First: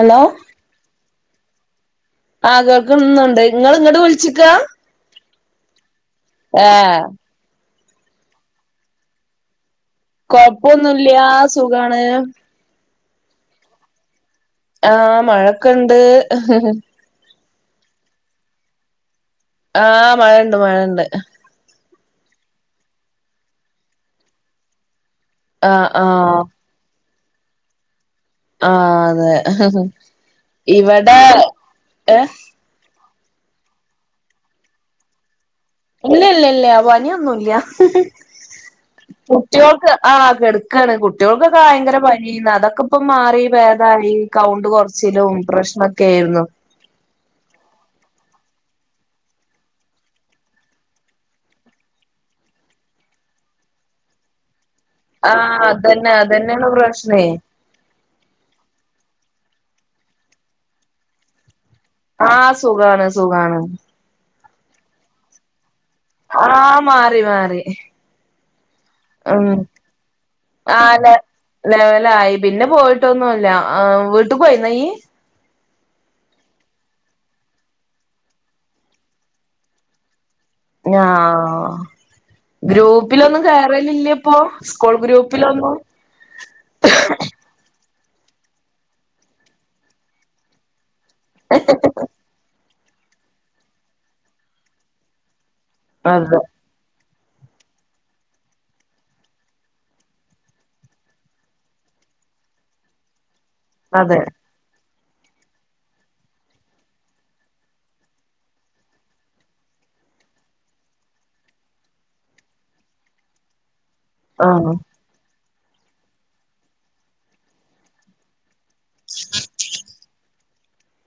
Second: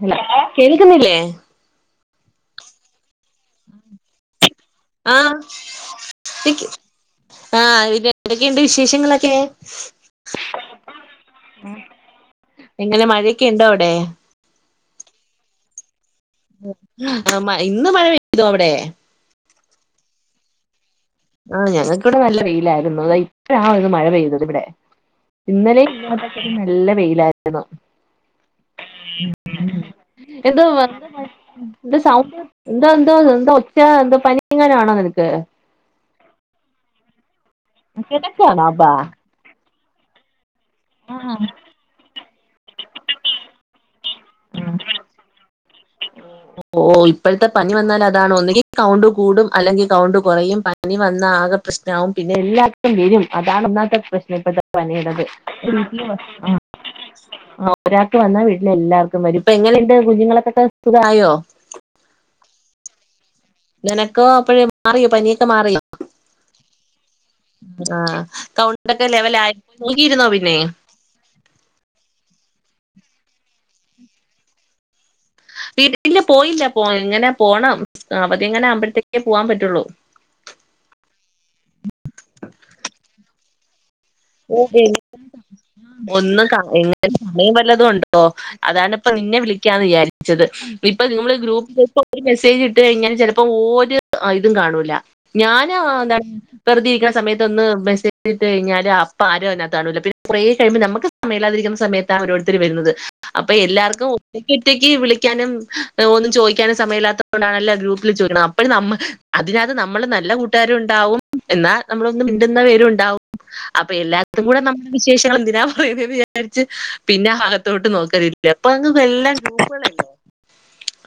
Hello കേൾക്കുന്നില്ലേ. ആ കേൾക്കുന്നുണ്ട് നിങ്ങള് ഇങ്ങട്ട് വുളിച്ചിക്ക. ആഹ് ശക്ക്. ആഹ് ഇവിടെക്കെയണ്ട് വിശേഷങ്ങളൊക്കെ. കൊഴപ്പൊന്നുല്ല്യ സുഖാണ്. എങ്ങനെ മഴക്കെ ഇണ്ടോ അവിടെ. ആഹ് മഴൊക്കണ്ട്. ഹ് ഹ് ആ ഇന്ന് മഴ പെയ്തോ അവടെ. ആഹ് മഴണ്ട് മഴണ്ട്. ആ ഞങ്ങൾക്കിവിടെ നല്ല വെയിലായിയിരുന്നു അ ഇത ഇപ്പഴ ഒരു മഴ പെയ്തത് ഇവിടെ. ആ ഇന്നലെ ആ ഇങ്ങോട്ടൊക്ക നല്ല വെയിലായിരുന്നു. ആ അതെ എന്ത വ ഇവിടെ സൗ [inaudible] എന്താ എന്തോ എന്താ ഒച്ച എന്താ പനി എങ്ങനാണോ നിനക്ക്. ഇല്ല ഇല്ല ഇല്ല പനിയൊന്നുല്ല. കിടക്കാണോ അപ്പ. കുട്ടികൾക്ക് ആ കെടക്കാണ് കുട്ടികൾക്കൊക്കെ ഭയങ്കര പ അതൊക്കെ ഇപ്പ മാറി ഭേദായി കൗണ്ട് കൊറച്ചിലും പ്രശ്നൊക്കെ ആയിരുന്നു. ഓ ഇപ്പോഴത്തെ പനി വന്നാൽ അതാണ് ഒന്നിങ്കി കൗണ്ട് കൂടും അല്ലെങ്കി കൗണ്ട് കുറയും ആഹ് പനി വന്ന ആകെ പ്രശ്നാവും പിന്നെ എല്ലാർക്കും വരും അതാണ് ഒന്നാത്തെ പ്രശ്നം ഇപ്പത്തെ പനിയടത്. ആ അതന്നെ അതന്നെയാണ് പ്രശ്നേ ഒരാൾക്ക് വന്നാ വീട്ടിലെ എല്ലാർക്കുംവരും ഇപ്പ എങ്ങനെണ്ട് കുഞ്ഞുങ്ങളക്കൊക്കെ സുഖായോ. ആഹ് സുഖാണ് സുഖാണ്. നിനക്കോ അപ്പോഴേ മാറിയോ പനിയൊക്കെ മാറിയോ? ആഹ മാറി മാറി ആഹ് കൗണ്ടൊക്കെ ലെവല ഉം ആയിരിക്ക നോക്കിയിരുന്നോ പിന്നെ ആഹ് ലെ ലെവലായി പിന്നെ പോയിട്ടൊന്നുല്ല ആ വീട്ടിൽ പോയിനോ യ്യ് വീട്ടെ പോയില്ല പോ ഇങ്ങനെ പോകണം അവധി ഇങ്ങനെ ആ കുമ്പോഴത്തേക്കേ പോകാൻ പറ്റുള്ളൂ. ആഹ ഗ്രൂപ്പിലൊന്നും കേറലില്ലേ പ്പോ ഓപിന്നെ ഒന്ന് കാണലില്ല സമയം വല്ലതുണ്ടോ പ്പോ അതാണ് ഇപ്പോ നിന്നെ വിളിക്കാന്ന് വിചാരിച്ചത് ഇപ്പോ നിങ്ങൾ ഗ്രൂപ്പിലോട്ട് ഒരു മെസ്സേജ് ഇട്ട് കഴിഞ്ഞൻ ചിലപ്പോ ഒരു ഇതും കാണൂല ഞൻ എന്താണ് അതെ വെറുതി ഇരിക്കുന്ന സമയത്ത ഒന്ന് മെസേ്ട്ട് കഴിഞ്ഞാല് അ പാരം അതിനകത്താണൂല്ല പിന്നെ കുറെ കഴുമ്പോ നമുക്ക് സമല്ലാതിരിക്കുന്ന സമയത്ത ഓരോരുത്തരും വരുന്നത് അപ്പൊ എല്ലാർക്കും അതെ ഒരു കുറ്റേക്ക് വിളിക്കാനും ഒന്നും ചോദിക്കാനും സമയമല്ലാത്തത കൊണ്ടാണല്ല ഗ്രൂപ്പിൽ ചോദിക്കുന്നത് അപ്പോഴും നമ്മക്ക് അതിനക നമ്മള് നല്ല കൂട്ടുകാരുംഉണ്ടാവും എന്നാ നമ്മളൊന്ന് മിണ്ടുന്ന പേരും ഉണ്ടാവും അപ്പൊ എല്ലാർത്തും കൂടെ ആഹ് നമ്മുടെ വിശേഷങ്ങൾ എന്തിനാ വിചാരിച്ച് പിന്നെ ഭാഗത്തോട്ട് നോക്കലില്ല. അപ്പൊക്ക് വല്ല ഗൂപ്പുകളല്ലോ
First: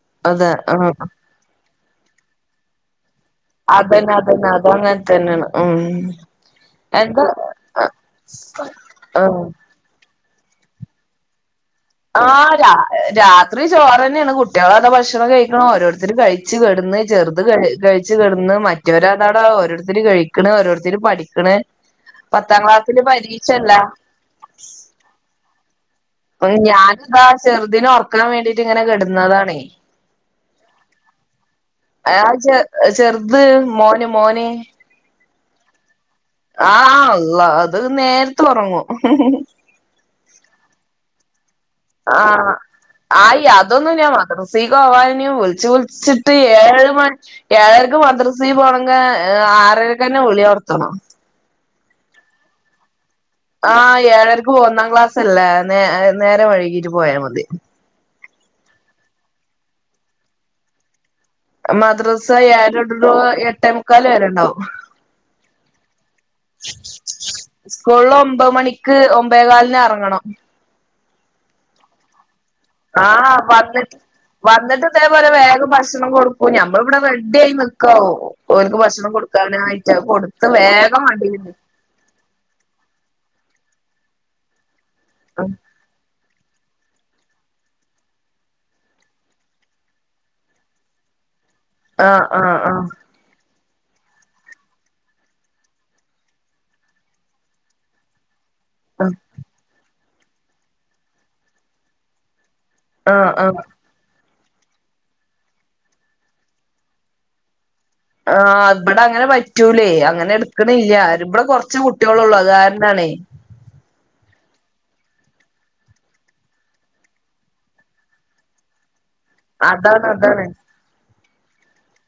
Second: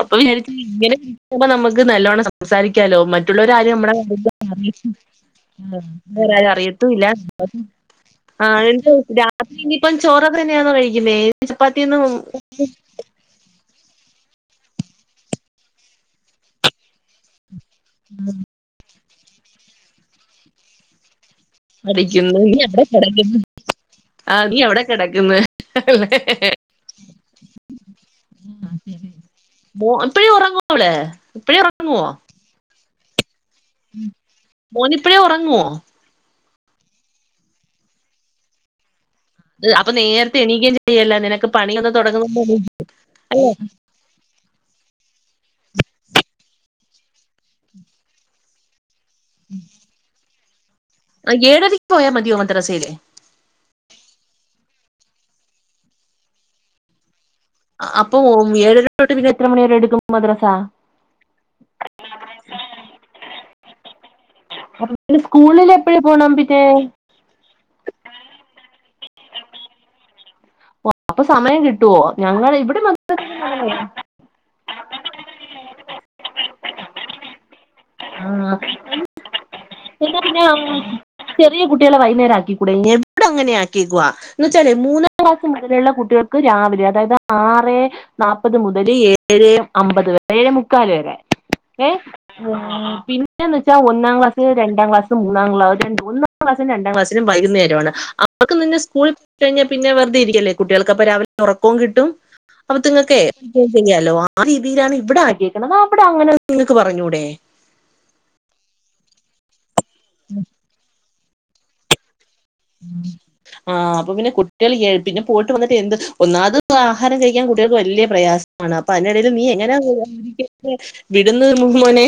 അപ്പൊ വിചാരിച്ച അതെ ആഹ് ഇങ്ങനെ അപ്പൊ നമുക്ക് നല്ലോണം സംസാരിക്കാലോ മറ്റ മുള്ളാരാരും അതന്നെ അതന്നെ അത് നമ്മളെ അങ്ങനെ തന്നെയാണ് ഉം ത്തും അറിയത്തൂല്ല എന്താ ആന്നിട്ട് ആഹ് രാത്രി ഇനിയിപ്പം ചോറ തന്നെയാണോ കഴിക്കുന്നേ ചപ്പാത്തി ഒന്നും ആ രാ രാത്രി ചോറ് തന്നെയാണ്. കുട്ടികളതാ ഭക്ഷണം കഴിക്കുണു ഓരോരുത്തരും കഴിച്ച് കെടന്ന് ചെർ അത് കഴിച്ച് കിടന്ന് മറ്റവരാതാട ഓരോരുത്തര് കഴിക്കണ് ഓരോരുത്തര് പഠി ണ് അടിക്കുന്നു നീ പത്താം എവിടെ ക്ലാസ്സില് കിടക്കുന്നു പരീക്ഷല്ലേ ആ നീ എവിടെ കിടക്കന്ന് അല്ലെ അപ്പം ഞാനിതാ ചെറുദിനെ ഉറക്കാൻ വേണ്ടിട്ട് ഇങ്ങനെ കിടുന്നതാണേ ഇപ്പഴേ ഉറങ്ങുള്ളൂ ല്ല ഇപ്പഴേ ഒറങ്ങുവോ ഏഹ് ചെറുത് മോന് മോന് മോനിപ്പഴേ ഒറങ്ങോ ആഹ് അള്ളാ അത് നേരത്തെ ഒറങ്ങും. അപ്പൊ നേരത്തെ എണീക്കും ചെയ്യല്ലേ നിനക്ക് പണിയൊന്നും തുടങ്ങുന്നു ആഹ് ആയി അതൊന്നും ല്യമ മദ്രസീക്ക് പോവാൻ വിളിച്ച് വിളിച്ചിട്ട് ഏഴ് മ ഏഴരക്ക് മദ്രസീ പോണങ്കി ആറരക്ക് തന്നെ വിളി തൊട്ങ്ങണം. ആഹ് ഏഴരക്ക്പോയ മതിയോ മദ്രസയില് ആ ഏഴരക്ക് ഒന്നാം ക്ലാസ് അല്ലേ നേ നേരെ വയ്കീട്ട് പോയാൽ മതി. അപ്പൊ ഏഴര തൊട്ടക്ക് എത്ര മണി വരെ എടുക്കും മദ്രസ മദ്രാസ ഏഴര തൊട്ടിട്ട് എട്ടെ മുക്കാല് വരെണ്ടാവും. അപ്പോ സ്കൂളിൽ എപ്പഴാ പോണം പിന്നെ സ്കൂളില് ഒമ്പത് മണിക്ക് ഒമ്പേകാലിന് അറങ്ങണം. അപ്പൊ സമയം കിട്ടുവോ ഞങ്ങള് ഇവിടെ മാത്രം ആഹ് അങ്ങനെയാ. പത്ത് വന്നിട്ട് ഇതേപോലെ വേഗം ഭക്ഷണം കൊടുക്കും ഞമ്മള് ഇവിടെ റെഡി ആയി നക്കാവും ആ, ഓൽക്ക് ഭക്ഷണം കൊടുക്കാനായിട്ടാ എന്നാ പിന്നെ കൊടുത്ത് വേഗം വണ്ടി വരും ചെറിയ കുട്ടികളെ വൈകുന്നേം ആക്കിക്കൂടെ എവിടക്കങ്ങനെ ആക്കിക്കുവാ എന്ന് വച്ചാല് മൂന്നാം ക്ലാസ് നിക്കും കുട്ടികൾക്ക് രാവിലെ അതായത് ആറ് നാപ്പത് മുതല് ഏഴ് അമ്പത് വരെ ഏഴേ മുക്കാല് വരെ ഏഹ് ആഹ് ആഹ് ആഹ് പിന്നെ ന്ന് വെച്ചാ ഒന്നാം ക്ലാസ് രണ്ടാം ക്ലാസ് മൂന്നാംക്ലാസ്ണ്ട് ഒന്നാം ക്ലാസും രണ്ടാം ക്ലാസും വൈകുന്നേരമാണ്. അവക്ക് പിന്നെ സ്കൂള് ആഹ് കഴിഞ്ഞാൽ പിന്നെ വെറുതെ ഇരിക്കല്ലേ കുട്ടികൾക്കപ്പ രാവിലെ ഉറക്കവും കിട്ടും അപ്പൊത്ത്ങ്ങൾക്കെ ആഹ് ആഹ് [unintelligible] ചെയ്യാലോ? ആ രീതിയിലാണ് ഇവിടെ ആക്കിക്കുന്നത് അവിടെ അങ്ങനെ നിങ്ങക്ക് പറഞ്ഞൂടെ ആഹ് ഇവിടെ അങ്ങനെ പറ്റൂലേ അങ്ങനെ എടുക്കണില്ല ഇവിടെ കൊറച്ച് കുട്ടികളള്ളു അത് കാരണം കൊണ്ടാണ് ആഹ് അപ്പൊ പിന്നെ കുട്ടികൾ പിന്നെ പോയിട്ട് വന്നിട്ട് എന്ത് ഒന്നാത് ആഹാരം കഴിക്കാൻ കുട്ടികൾക്ക് വലിയ പ്രയാസം ആണ് അപ്പൊ അതിനിടയിലും നീ അതാണ് അതാണ് എങ്ങനാരിക്കും വിടുന്നത് മോനെ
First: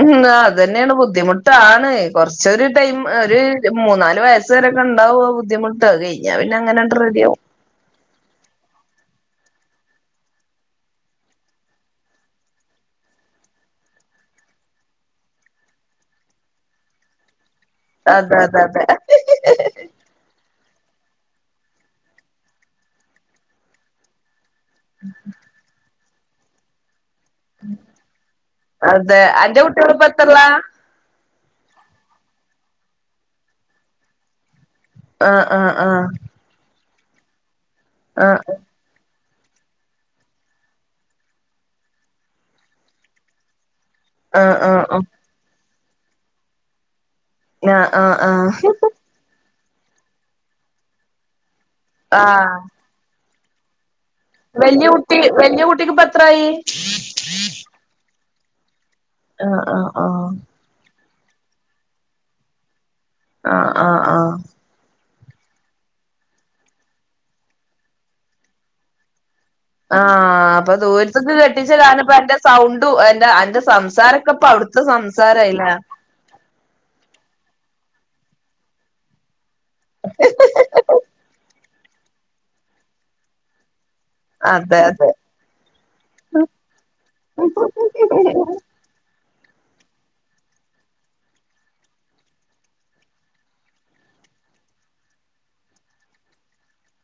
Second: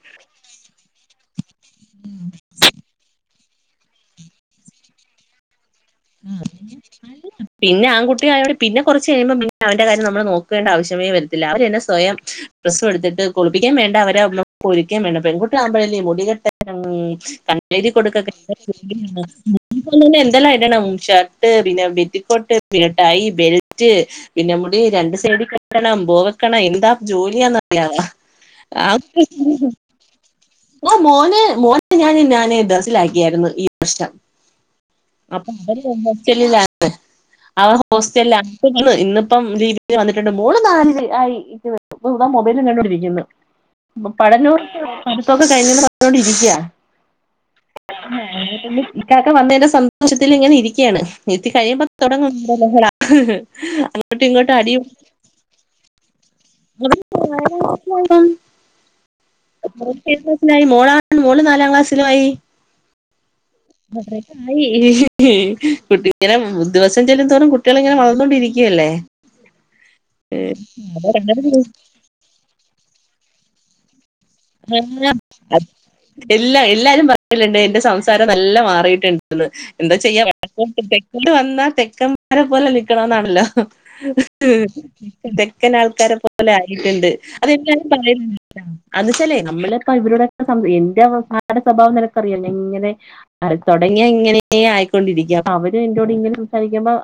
ഉം അത് തന്നെയാണ് ബുദ്ധിമുട്ടാണ് കൊറച്ചരു ടൈം ഒരു മൂന്നാല് വയസ് കൊർച്ചെടൊക്കെ ഉണ്ടാവോ ബുദ്ധിമുട്ട് അത് കഴിഞ്ഞാ ആഹ് പിന്നെ അങ്ങനെണ്ട് റെഡിയാവും പിന്നെ ആൺകുട്ടിയായോടെ പിന്നെ കൊറച്ച് കഴിയുമ്പോ അവന്റെ കാര്യം നമ്മൾ നോക്കേണ്ട ആവശ്യമേ വരത്തില്ല അവര് തന്നെ സ്വയം ഡ്രസ്സ്‌ എടുത്തിട്ട് കുളിപ്പിക്കാൻ വേണ്ട അവരെ അവക്കാൻ വേണ്ട പെൺകുട്ടിയാമ്പോ മുടികെട്ട ക എഴുതി കൊടുക്ക അതെ അതെ അതെ [unintelligible] എന്തല്ല ണം ഷർട്ട് പിന്നെ പെറ്റിക്കോട്ട് പിന്നെ ടൈ ബെൽറ്റ് പിന്നെ മുടി രണ്ട് സൈഡ് ണം പോക്കണം എന്താ ജോലിയാന്നറിയാവാ അതെ അന്റെ ആഹ് കുട്ടികളിപ്പോ എത്രയിലാ ആ മോനെ മോനെ ഞാൻ ന്നാനെ ദർസിലാക്കിയായിരുന്നു ഈ പ്രശ്നം ആഹ് അപ്പൊ ആഹ് അവര് ആഹ് ഹോസ്റ്റലിലാക്കി അവൻ ഹോസ്റ്റലിലാ ഇന്ന് ഇന്നിപ്പം ലീവിന് വന്നിട്ടുണ്ട് മോള് താ മൊബൈലും കണ്ടോണ്ടി രിക്കുന്നത് ആഹ് പടഞ്ഞൂർ ആഹ് ആഹ് ആഹ് പടുപ്പൊക്കെ കഴിഞ്ഞ് പറഞ്ഞോണ്ടിരിക്കയാ ആഹ് ആഹ് ആഹ് ഇക്കാക്ക വന്നതിന്റെ സന്തോഷത്തില് ഇങ്ങനെ ഇരിക്കുകയാണ് എത്തി കഴിയുമ്പം തുടങ്ങ ആഹ് ലഹള അങ്ങോട്ടും ഇങ്ങോട്ടും അടി [unintelligible] വല്യ കുട്ടിക്ക് എത്രായി ആഹ് ആഹ് ആഹ് [unintelligible] മോളാ മോള് നാലാം ക്ലാസ്സിലയി ആഹ് ആഹ് ആഹ് കുട്ടിങ്ങനെ ദിവസം ചെല്ലും തോറും കുട്ടികള് ഇങ്ങനെ വളർന്നോണ്ടിരിക്കുവല്ലേ ആഹ് അപ്പൊ ദൂരത്ത്ക്ക് കെട്ടിച്ച് കാനപ്പ അന്റെ സൗണ്ടും എന്റെ അന്റെ സംസാര ക്കെപ്പ അവുട്ത്തെ സംസാരയില്ലെ? എല്ലാ എല്ലാരും പറയല്ണ്ട് എന്റെ സംസാരം നല്ല മാറിയിട്ട്ണ്ട് എന്താ ചെയ്യ തെക്ക വന്നാ തെക്കം ക്കാരെ പോലെ നിക്കണന്നാണല്ലോ ത് അതെ അതെ തെക്കൻ ആൾക്കാരെ പോലെ ആയിട്ടുണ്ട് അതെല്ലാരും പറയല്ണ്ട് അതെന്ന് വച്ചേലെ നമ്മളൊക്കെ ഇവരുടെക്കെ എന്റെ ഭാർത്താവിന്റെ സ്വഭാവം നിനക്കറിയല്ലെ ഇങ്ങനെ അ തുടങ്ങിയ ഇങ്ങനെ ആയിക്കൊണ്ടിരിക്കുക അപ്പൊ അവരും എന്നോട് ഇങ്ങനെ സംസാരിക്കുമ്പോ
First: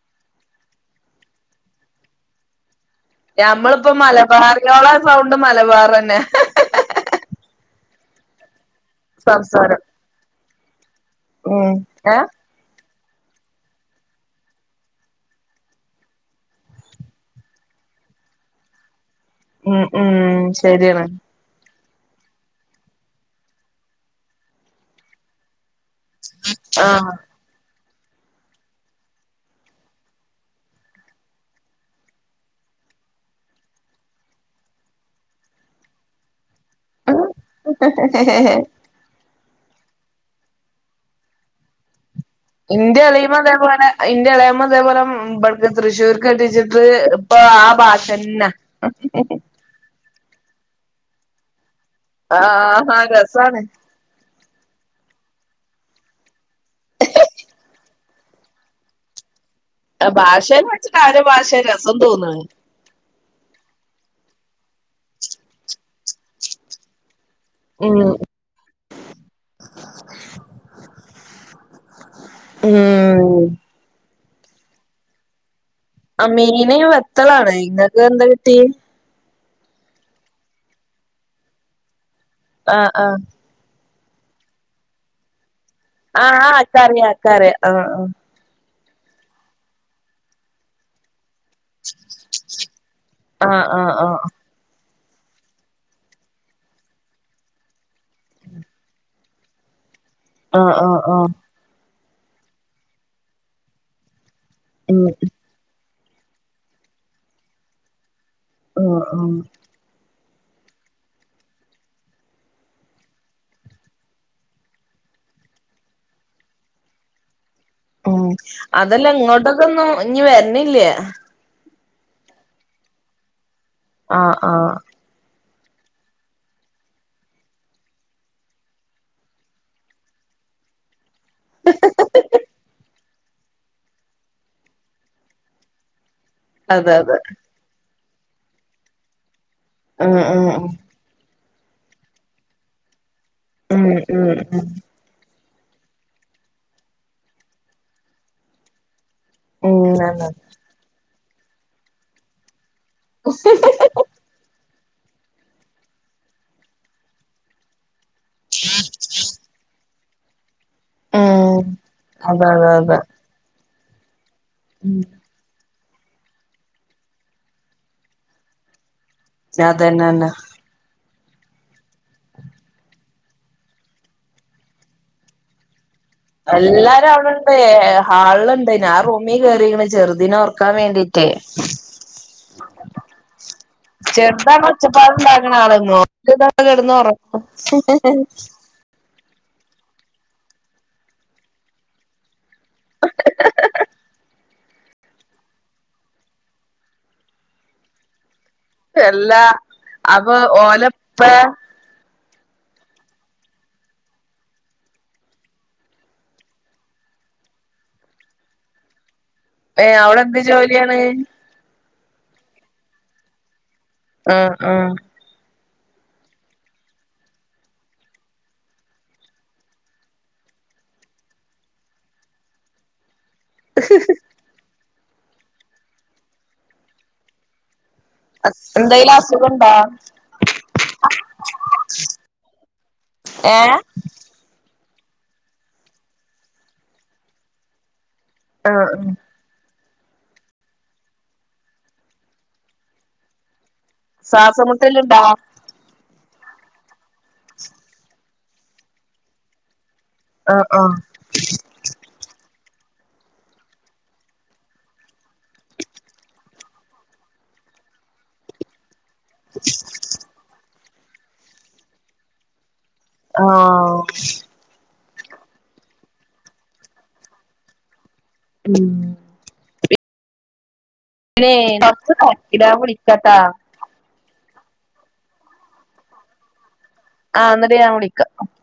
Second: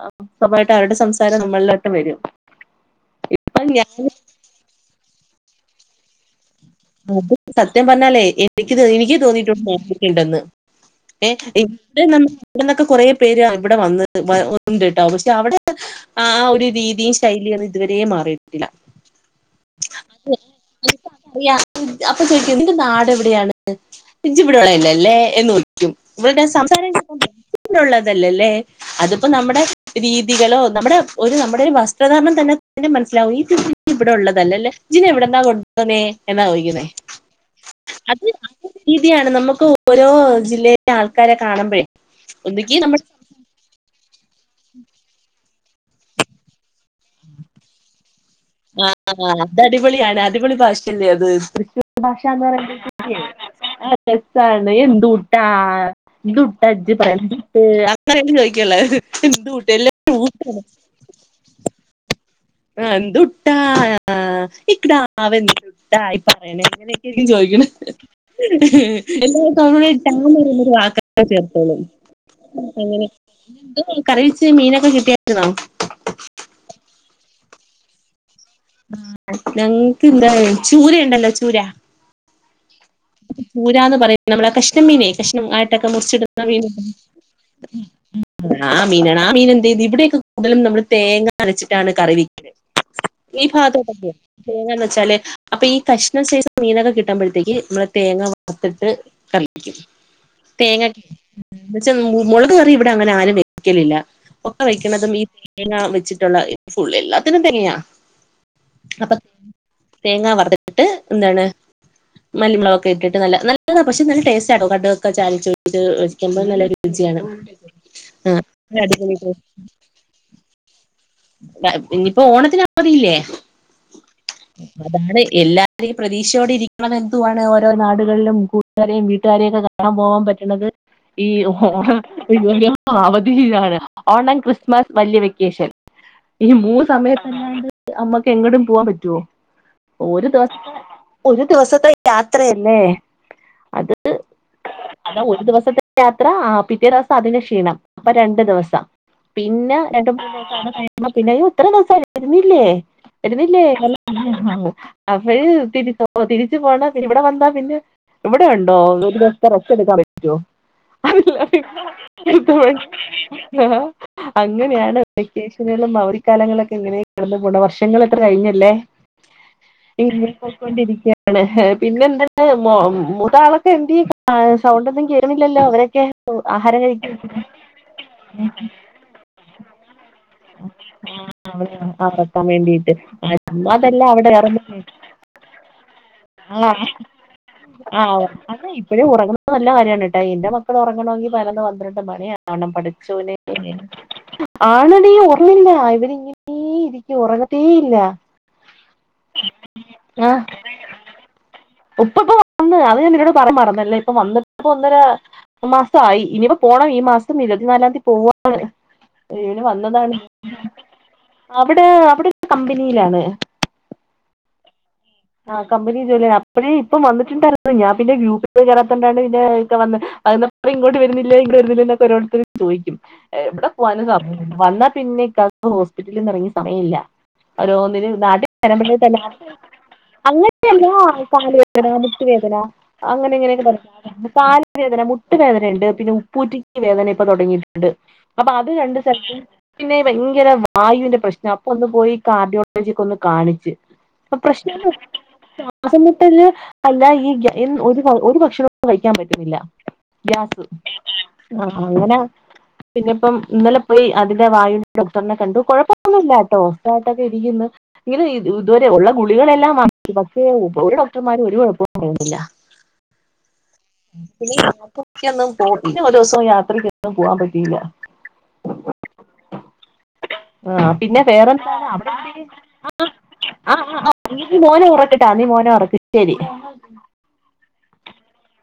സമായിട്ട് അവരുടെ സംസാരം നമ്മളിലോട്ട് വരും അപ്പൊ ഞാൻ ഞമ്മളിപ്പോ മലബാറിയാളെ സൗണ്ട് മലബാറന്നെ അത് സത്യം പറഞ്ഞാലേ എനിക്ക് എനിക്ക് തോന്നിട്ടണ്ട് സംസാരം നോക്കിട്ടുണ്ടെന്ന് ഏ ഉം ഇവിടെ ഏഹ് നമ്മ ഇവിടെന്നൊക്കെ കൊറേ പേര് ഇവിടെ വന്ന് ഒണ്ട് ട്ടോ പക്ഷെ അവിടെ ആഹ് ഒരു രീതിയും ശൈലിയ ഒന്നും ഇതുവരെയ മാറിയിട്ടില്ല ഉം ഉം ശരിയണ് അറിയ അപ്പൊ ചോദിക്ക നിന്റെ നാട് എവിടെയാണ് ഇജ്ജ് ഇവിടെളല്ലേ ല്ലേ എന്ന് ചോയി ക്കും ഇവൾടെ സംസാരം കേട്ട ഉള്ളതലല്ലേ? അതിപ്പോ നമ്മുടെ രീതികളോ നമ്മുടെ ഒരു നമ്മുടൊരു വസ്ത്രധാരണം തന്നെ തന്നെ മനസ്സിലാവും ഇത് ഇവിടെ ഉള്ളതല്ലല്ലേ ഇജിനെവിടെന്നാ കൊണ്ടോന്നേ എന്നാ ചോയിക്കുന്നേ. ഉ രീതിയാണ് നമുക്ക് ഓരോ ജില്ലയിലെ ആൾക്കാരെ കാണുമ്പഴെ ഇന്റെ എളമ ഇതേപോലെ ഇന്റെ എളമ ഇതേപോലെ തൃശ്ശൂർക്ക് കെട്ടിച്ചിട്ട് ഇപ്പൊ ആഹ് ഭാഷന്നെ ആഹ് അത് അടിപൊളിയാണ് അടിപൊളി ഭാഷയല്ലേ അത് തൃശ്ശൂ ആ ഭാഷന്ന് ആ രസാണ് [unintelligible] എന്തൂട്ടാ എന്ത്ട്ട ജ്ജ് പറട്ട് അങ്ങനും ചോദിക്കള്ള എട്ടല്ല ആ ഭാഷേന്ന് വെച്ചിട്ട് ആഒരു ഭാഷ രസം തോന്ന്ന്ന് ആ എന്തുട്ടാ ഇക്ക്ടാവ് എന്തുട്ടായി പറയണെ അങ്ങനൊക്കേയിരിക്കും ചോയിക്ക്ണെ ഉം എല്ലാ താഴത്തങ്ങുന്നൊരുന്നൊരു വാക്ക ചേർത്തോളും. എങ്ങനെ ഉം കറിവെച്ച് മീനൊക്കെ കിട്ടിയായിരുന്നോ? ആ മീന് വത്തളാണ്. ഇങ്ങക്കെന്താ കിട്ടിയെ? ആഹ് ഞങ്ങക്കെന്താ ചൂര ഇണ്ടല്ലോ ചൂരാ. ആഹ് ആഹ്. പൂരാന്ന് പറയി നമ്മളെ കഷ്ണ മീനേ കഷ്ണം ആയിട്ടൊക്കെ ആഹ് മുറിച്ചിടുന്ന ആഹ് മീന്. ഇക്കറിയാ ഇക്കറിയാ ആഹ് ആ മീനാണ് ആ മീനെന്തെയ്ത് ഇവിടെയൊക്കെ കൂടുതലും നമ്മള് തേങ്ങ അരച്ചിട്ടാണ് കറി വെക്കണ് ഈ ആഹ് ആഹ് ഭാത്തോട്ടൊക്കെ. ആഹ് തേങ്ങന്നച്ചാല് അപ്പ ഈഷ്ണ സെസ് മീനൊക്കെ കിട്ടുമ്പോഴത്തേക്ക് മ്മൾ തേങ്ങ വറുത്തിട്ട് കറിവെക്കും. ആഹ് തേങ്ങ ആഹ് ആഹ് വെച്ചാ മുളക് കറി ഇവിടെ അങ്ങനെ ആരും വെക്കലില്ല ഒക്കെ ഉം വെക്കണതും തേങ്ങ വെച്ചിട്ടുള്ള ഫുള്ള് എല്ലാത്തിലും തേങ്ങയാ. ആഹ് അപ്പൊ ആഹ് തേങ്ങ വറതിട്ട് എന്താണ് മല്ലിമുളകൊ ഇട്ടിട്ട് നല്ല നല്ലതാ പക്ഷെ നല്ല ടേസ്റ്റാട്ടോ കട്കൊക്കെ ചാലിച്ച്ട്ട് ഒഴിക്കുമ്പോ നല്ല രുചിയാണ്. മ് ആ ഒരു അതെല്ല അടിപൊളി ഇങ്ങോട്ടൊക്കൊന്നും ഇഞ്ഞ് വര്ണില്ലേ? ത ഇഞ്ഞിപ്പോ ഓണത്തിനവധയില്ലേ? ആഹ് ആഹ് അതാണ് എല്ലാ രേം പ്രതീക്ഷയോടെ ഇരിക്കണതെന്തുവാണ് ഓരോ നാടുകളിലും കൂട്ടുകാരെയും വീട്ടുകാരെയൊക്കെ കാണാൻ പോകാൻ പറ്റ്ണത്. ഈ ഓണ [unintelligible] അവധീയാണ് ഓണം, ക്രിസ്മസ്, വല്ല്യ വെക്കേഷൻ. ഈ മൂന്ന് അതെ അതെ സമയത്തല്ലാണ്ട് അമ്മക്ക് എങ്ങടും പോവാൻ പറ്റോ? ഉം ഒരു ഉം ദിവസത്തെ ഒരു ദിവസത്തെ യാത്രയല്ലേ? മ്ഹ് മ്ഹ് മ്ഹ് അത ഒരു ദിവസത്തെ യാത്ര ആഹ് പിറ്റേ ദിവസം അതിൻ്റെ ക്ഷീണം അപ്പൊ രണ്ടു ദിവസം. പിന്നെ ഉം രണ്ട് അതെ മൂന്ന് ദിവസവ്‌ടെ കഴിയുമ്പോ പിന്നെ യ്യോ ഇത്ര ദിവസായി വരുന്നില്ലേ? വരുന്നില്ലേ [unintelligible] അപ്പൊയ് തിരി പോ തിരിച്ചു പോണ പി ഇവിടെ വന്നാ പിന്നെ ഇവിടെ ഉണ്ടോ ഒരു ദിവസ്ത്തെ റസ്റ്റെടുക്കാൻ പറ്റോ? അല്ല ഉം ഇങ്ങളെ അതെ അതെ ഇതുവഴി അതെ ആ അങ്ങനെയാണ്. വെക്കേഷനുകളും അവധി കാലങ്ങളൊക്കെ ഇങ്ങനെ കടന്നു പോണ് വർഷങ്ങളെത്ര കഴിഞ്ഞുല്ലേ? [inaudible] അതന്നെന്നെ ക്കൊണ്ടിരിക്കാണ് പിന്നെന്തെപ്പോ മോ മൂത്താളൊക്കെന്തിയേ ആ സൗണ്ടൊന്നും കേന്നില്ലല്ലോ അവരൊക്കെ? ആഹാരം കഴിക്കും എല്ലാരുവ്ട്ണ്ട് എ ഹാള്ൾണ്ട് ഞാ റൂമി കേറിക്ക്ണ് ചെറു ഇതിനൊർക്കാ വേണ്ടീട്ടേ. ഉറക്കാൻ വേണ്ടിയിട്ട് അതല്ല അവിടെ ഇറങ്ങി ചെറുതാണോ ച്ചപ്പാട്ണ്ടാക്ക്ണ ആള് [unintelligible] കെട്ന്നൊറങ്ങും ഇപ്പൊഴെ ഉറങ്ങുന്നത് നല്ല കാര്യാണ് ട്ടോ എന്റെ മക്കൾ ഒറങ്ങണെങ്കിൽ പയിനൊന്ന് പന്ത്രണ്ട് മണിയാവണം പടച്ചോനെ ആണെടീ ഉറങ്ങില്ല ഇവരിങ്ങനേ ഇരിക്കും ഉറങ്ങത്തേ ഇല്ല. എല്ലാ ആ അപ്പൊ ഓലപ്പെ? ഉപ്പ ഇപ്പൊ വന്നു അത് ഞാ നിന്നോട് പറയാൻ മറന്നല്ലേ ഇപ്പൊ വന്നിട്ട് പ്പൊന്നരാ മാസായി ഇനിയിപ്പോ പോണം ഈ മാസം ഇരുപത്തിനാലാന്തി പോവാണ്. ഏഹ് അവിടെ എന്ത് ജോലിയാണ് അവിടെ അവിടെ ഒരു കമ്പനിയിലാണ് ആഹ് ആഹ് ആഹ് കമ്പനി ജോലിയാണ്, അപ്പഴെ ഇപ്പം വന്നിട്ടുണ്ടായിരുന്നു ഞാ പിന്നെ ഗ്രൂപ്പില് കേറാത്തോണ്ടാണ് പിന്നെ ക്ക വന്ന് അ്ന്ന് പ്പ ഇങ്ങോട്ട് വരുന്നില്ലെ ഇങ്ങോട്ട് വരുന്നില്ലന്നൊക്ക ഓരോര്ത്തര് ചോയിക്കും. എവിടെ പോവാനും സമയല്ല വന്നാ പിന്നെക്കാക്ക് ഹോസ്പിറ്റലിന്ന് ഇറങ്ങി സമയില്ല ഓരോന്നിന് നാട്ടി വരമ്പകി എന്തേലും തന്നെ അസുഖണ്ടോ ഉമ്മയ്ക്കെല്ലാ കാല് വേദന മുട്ടുവേദന അങ്ങനെ ഇങ്ങനൊക്കെ ഏഹ് പറയും കാല് വേദന മുട്ട് വേദന ഉണ്ട് പിന്നെ ഉപ്പൂറ്റിക്ക് വേദന ഇപ്പൊ തൊടങ്ങീട്ട് ണ്ട് അപ്പൊ അത് ആഹ് രണ്ട് ആഹ് സ്ഥലത്ത് പിന്നെ ഭയങ്കര വായുവിന്റെ പ്രശ്ന അപ്പൊ ഒന്ന് പോയി കാർഡിയോളജിയൊക്കൊന്ന് കാണിച്ച്. ആഹ് പ്രശ്നല്ല ശ്വാസംമുട്ടലുണ്ടോ ശ്വാസംമുട്ടൽ അല്ല ഈഏ ഒരു ഒരു ഭക്ഷണോന്നും കഴിക്കാൻ പറ്റുന്നില്ല ഗ്യാസ് ആഹ് ആഹ് ആഹ് അങ്ങനെ പിന്നെ ഇപ്പം ഇന്നലെ പോയി അതിന്റെ പിന്നെപ്പോ ഇന്നലെ പോയി അതിന്റെ വായു ഡോക്ടറിനെ കണ്ടു കുഴപ്പമൊന്നുമില്ല കേട്ടോ സുഗായിട്ടൊക്കെ ഇരിക്കുന്നു ഇത് ഇതുവരെ ഉള്ള ഗുളികളെല്ലാം [inaudible] പക്ഷേ ഒരു ഡോക്ടർമാരും ഒരു കുഴപ്പവും പറയുന്നില്ല ആഹ് ഇനി യാത്രയ്ക്കൊന്നും പോ പിന്നെ ഒരുസം യാത്രക്കൊന്നും പോവാൻ പറ്റിയില്ല ഉം ആ പിന്നെ വേറെന്ത അവിടെ കൊറച്ച് തെരക്കിലാ ഞാൻ [unintelligible] വിളിക്കാട്ടാ ആ ആ ആ നീ മോനെ ഉറക്ക്ട്ടാ നീ മോനെ ഉറക്ക് ശരി [unintelligible] ആ എന്നിട്ട് ഞാൻ വിളിക്കാം